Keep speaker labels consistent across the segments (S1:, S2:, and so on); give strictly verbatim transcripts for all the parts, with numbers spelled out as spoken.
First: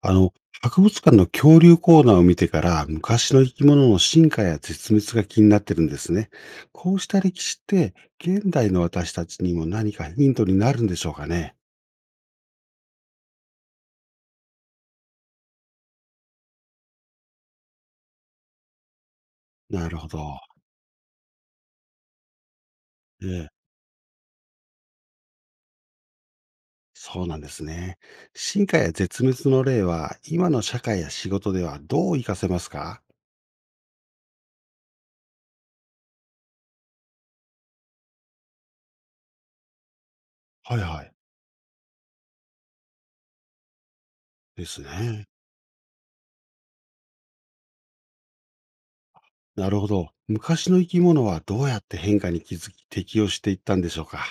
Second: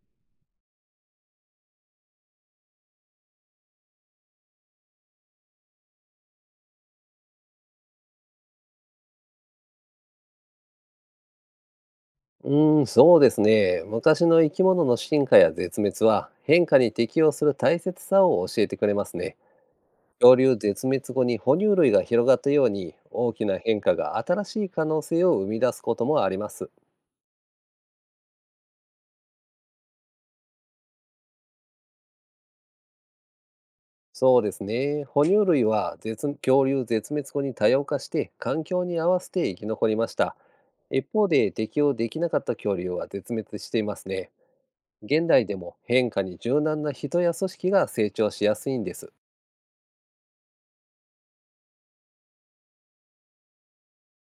S1: あの、博物館の恐竜コーナーを見てから、昔の生き物の進化や絶滅が気になってるんですね。こうした歴史って、現代の私たちにも何かヒントになるんでしょうかね。
S2: うーん、そうですね。昔の生き物の進化や絶滅は変化に適応する大切さを教えてくれますね。
S1: なるほ
S2: 恐
S1: ど。
S2: 竜絶滅後に哺乳類が広がったように
S1: え
S2: 大き
S1: え、
S2: な変化が新しい可能性を生み出すこともあります。
S1: そうなんですね。進化や絶滅の例は、今の社会や仕事ではどう活かせますか？
S2: そうですね。哺乳類は絶恐竜絶滅後に多様化して環境に合わせて生き残りました。
S1: はいは
S2: 一
S1: い。
S2: 方で適応できなかった恐竜は絶滅していますね。
S1: です
S2: 現
S1: ね。
S2: 代でも変化に柔軟な人や組織が成長しやすいんです。
S1: なるほど。昔の生き物はどうやって変化に気づき適応していったんでしょうか？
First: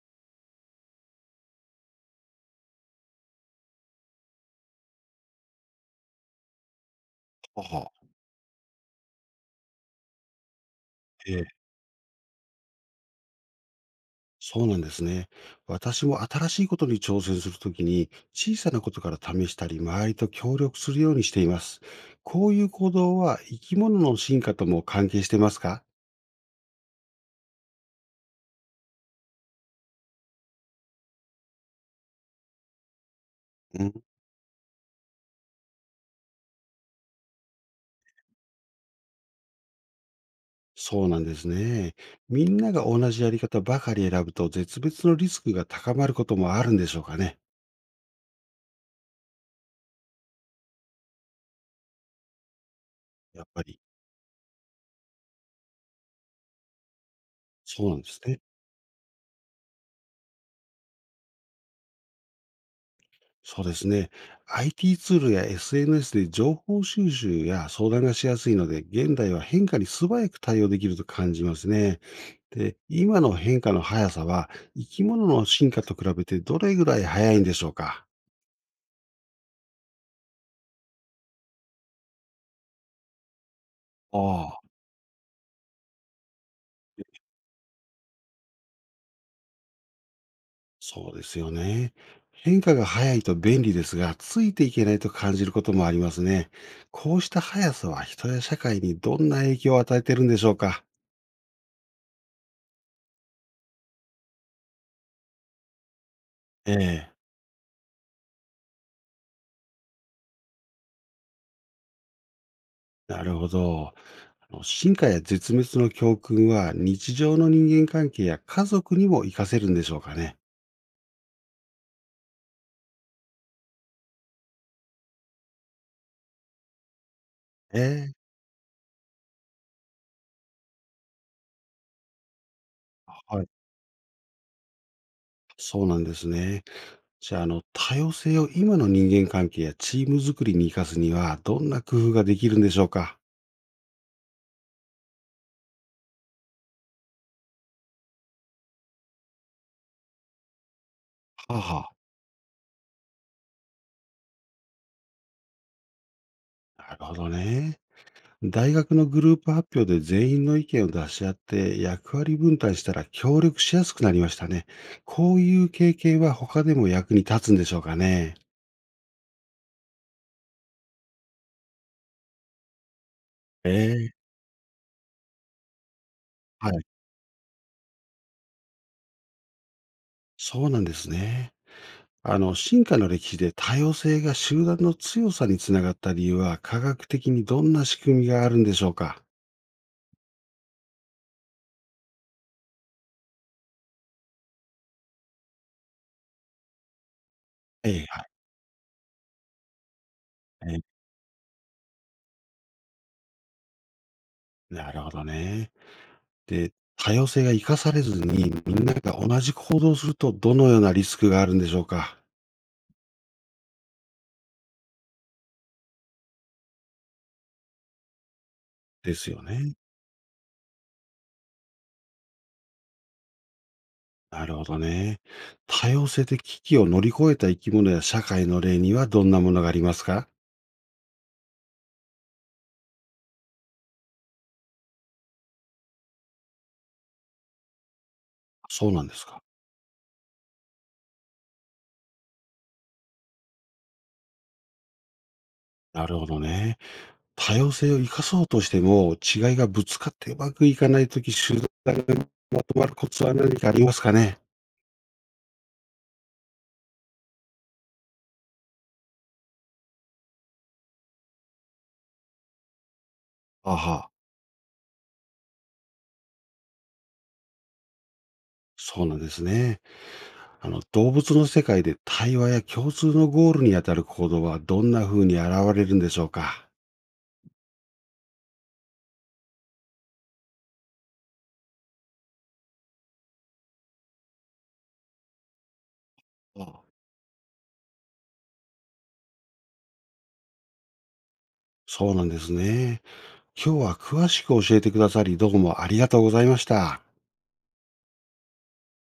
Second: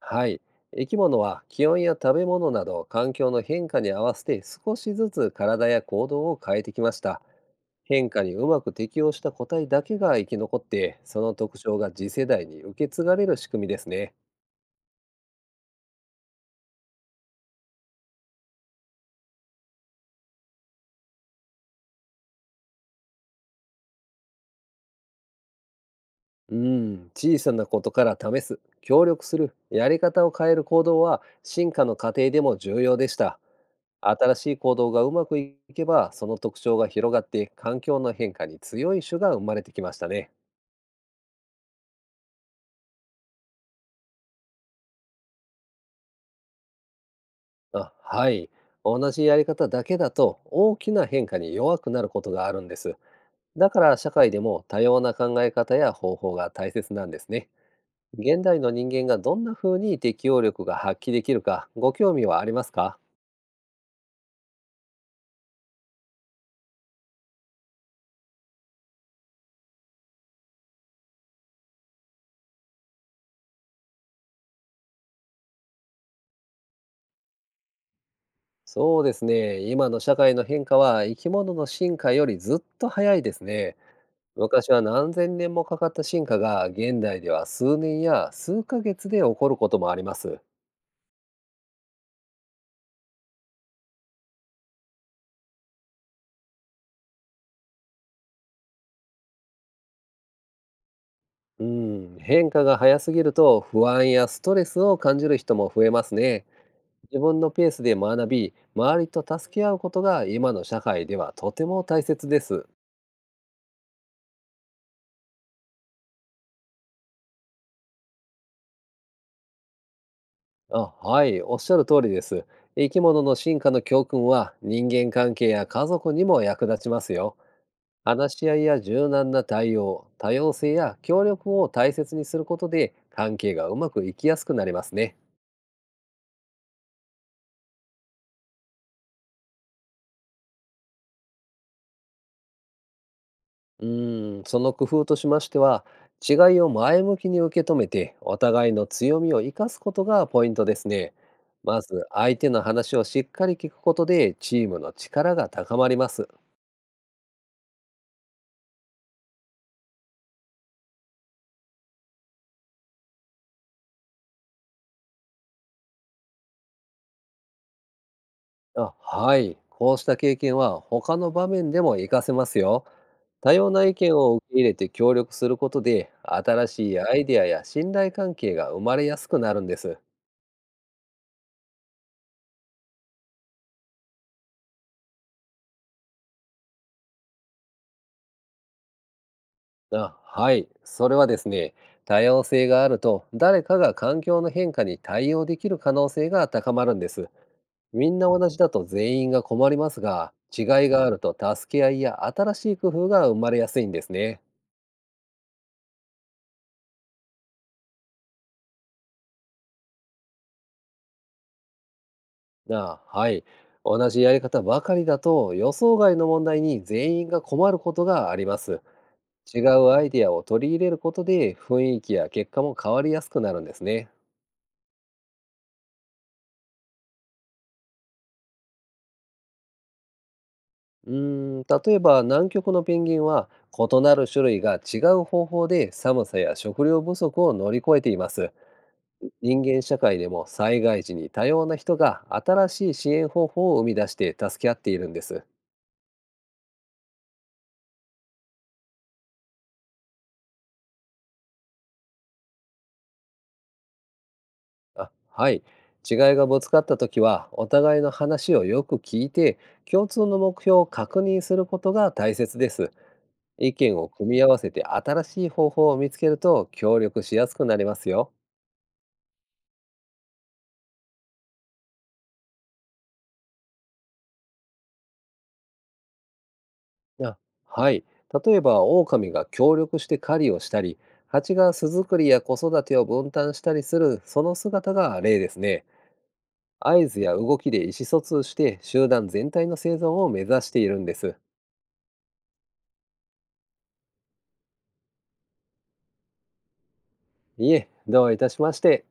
S2: はい。生き物は気温や食べ物など環境の変化に合わせて少しずつ体や行動を変えてきました。
S1: ほうほう。
S2: 変化にうまく適応した個体だけが生き残ってその
S1: え
S2: 特
S1: え、
S2: 徴が次世代に受け継がれる仕組みですね。
S1: そうなんですね。私も新しいことに挑戦するときに、小さなことから試したり、周りと協力するようにしています。こういう行動は生き物の進化とも関係してますか？
S2: うん、小さなことから試す、協力する、やり方を変える行動は進化の過程でも重要でした。
S1: うん、
S2: 新しい行動がうまくいけばその特徴が広がって環境の変化に強い種が生まれてきましたね。
S1: そうなんですね。みんなが同じやり方ばかり選ぶと、絶滅のリスクが高まることもあるんでしょうかね。
S2: あ、はい。同じやり方だけだと大きな変化に弱くなることがあるんです。
S1: やっぱ
S2: だか
S1: り。
S2: ら社会でも多様な考え方や方法が大切なんですね。
S1: そうなんですね。
S2: 現代の人間がどんな風に適応力が発揮できるかご興味はありますか？
S1: そうですね。アイティー ツールや エスエヌエス で情報収集や相談がしやすいので、現代は変化に素早く対応できると感じますね。で、今の変化の速さは、生き物の進化と比べてどれぐらい速いんでしょうか？
S2: そうですね。今の社会の変化は生き物の進化よりずっと早いですね。
S1: ああ、
S2: 昔は何千年もかかった進化が現代では数年や数ヶ月で起こることもあります。
S1: そうですよね。変化が速いと便利ですが、ついていけないと感じることもありますね。こうした速さは人や社会にどんな影響を与えているんでしょうか？
S2: うん、変化が早すぎると不安やストレスを感じる人も増えますね。
S1: ええ。
S2: 自分のペースで学び、周りと助け合うことが今の社会ではとても大切です。
S1: なるほど。あの進化や絶滅の教訓は日常の人間関係や家族にも活かせるんでしょうかね。
S2: あ、はい、おっしゃる通りです。生き物の進化の教訓は人間関係や家族にも役立ちますよ。
S1: ええ、
S2: 話し合いや柔軟な対応、多様性や協力を大切にすることで関
S1: はい。
S2: 係がうまくいきやすくなりますね。
S1: そうなんですね。じゃあ、あの、多様性を今の人間関係やチーム作りに生かすには、どんな工夫ができるんでしょうか？
S2: うーん、その工夫としましては、違いを前向きに受け止めて、お互いの強みを生かすことがポイントですね。
S1: はあ
S2: ま
S1: は
S2: ず、相手の話をしっかり聞くことで、チームの力が高まります。
S1: あ、なるほどね。大学のグループ発表で全員の意見を出し合って役割分担したら協力しやすくなりましたね。こういう経験は他でも役に立つんでしょうかね。
S2: あ、はい。こうした経験は他の場面でも活かせますよ。多様な意
S1: ええ、
S2: 見を受け入れて協力することで、新
S1: はい、
S2: しいアイデアや信頼関係が生まれやすくなるんです。
S1: そうなんですね。あの、進化の歴史で多様性が集団の強さにつながった理由は科学的にどんな仕組みがあるんでしょうか？
S2: あ、はい。それはですね、多様性があると、誰かが環境の変化に対応できる可能性が高まるんです。
S1: ええ、
S2: みん
S1: は
S2: な
S1: い。
S2: 同じだと全員が困りますが、違いがあると助け合いや新しい工夫が生まれやすいんですね。
S1: なるほどね。で、多様性が生かされずに、みんなが同じ行動をすると、どのようなリスクがあるんでしょうか？
S2: あ、はい。同じやり方ばかりだと、予想外の問題に全員が困ることがあります。
S1: ですよ
S2: 違
S1: ね。
S2: うアイデアを取り入れることで、雰囲気や結果も変わりやすくなるんですね。
S1: なるほどね。多様性で危機を乗り越えた生き物や社会の例にはどんなものがありますか？
S2: うーん、例えば南極のペンギンは異なる種類が違う方法で寒さや食料不足を乗り越えています。
S1: そうなんですか。
S2: 人間社会でも災害時に多様な人が新しい支援方法を生み出して助け合っているんです。
S1: なるほどね。多様性を生かそうとしても、違いがぶつかってうまくいかないとき、集団がまとまるコツは何かありますかね？
S2: あ、はい。違いがぶつかった時はお互いの話をよく聞いて共通の目標を確認することが大切です。
S1: あ
S2: 意
S1: は
S2: 見を
S1: あ、
S2: 組み合わせて新しい方法を見つけると協力しやすくなりますよ。
S1: そうなんですね。あの、動物の世界で対話や共通のゴールに当たる行動はどんな風に現れるんでしょうか？
S2: あ、はい。例えば、狼が協力して狩りをしたり、蜂が巣作りや子育てを分担したりする、その姿が例ですね。
S1: あ、
S2: 合図や動きで意思疎通して、集団全体の生存を目指しているんです。
S1: そうなんですね。今日は詳しく教えてくださり、どうもありがとうございました。
S2: いえ、どういたしまして。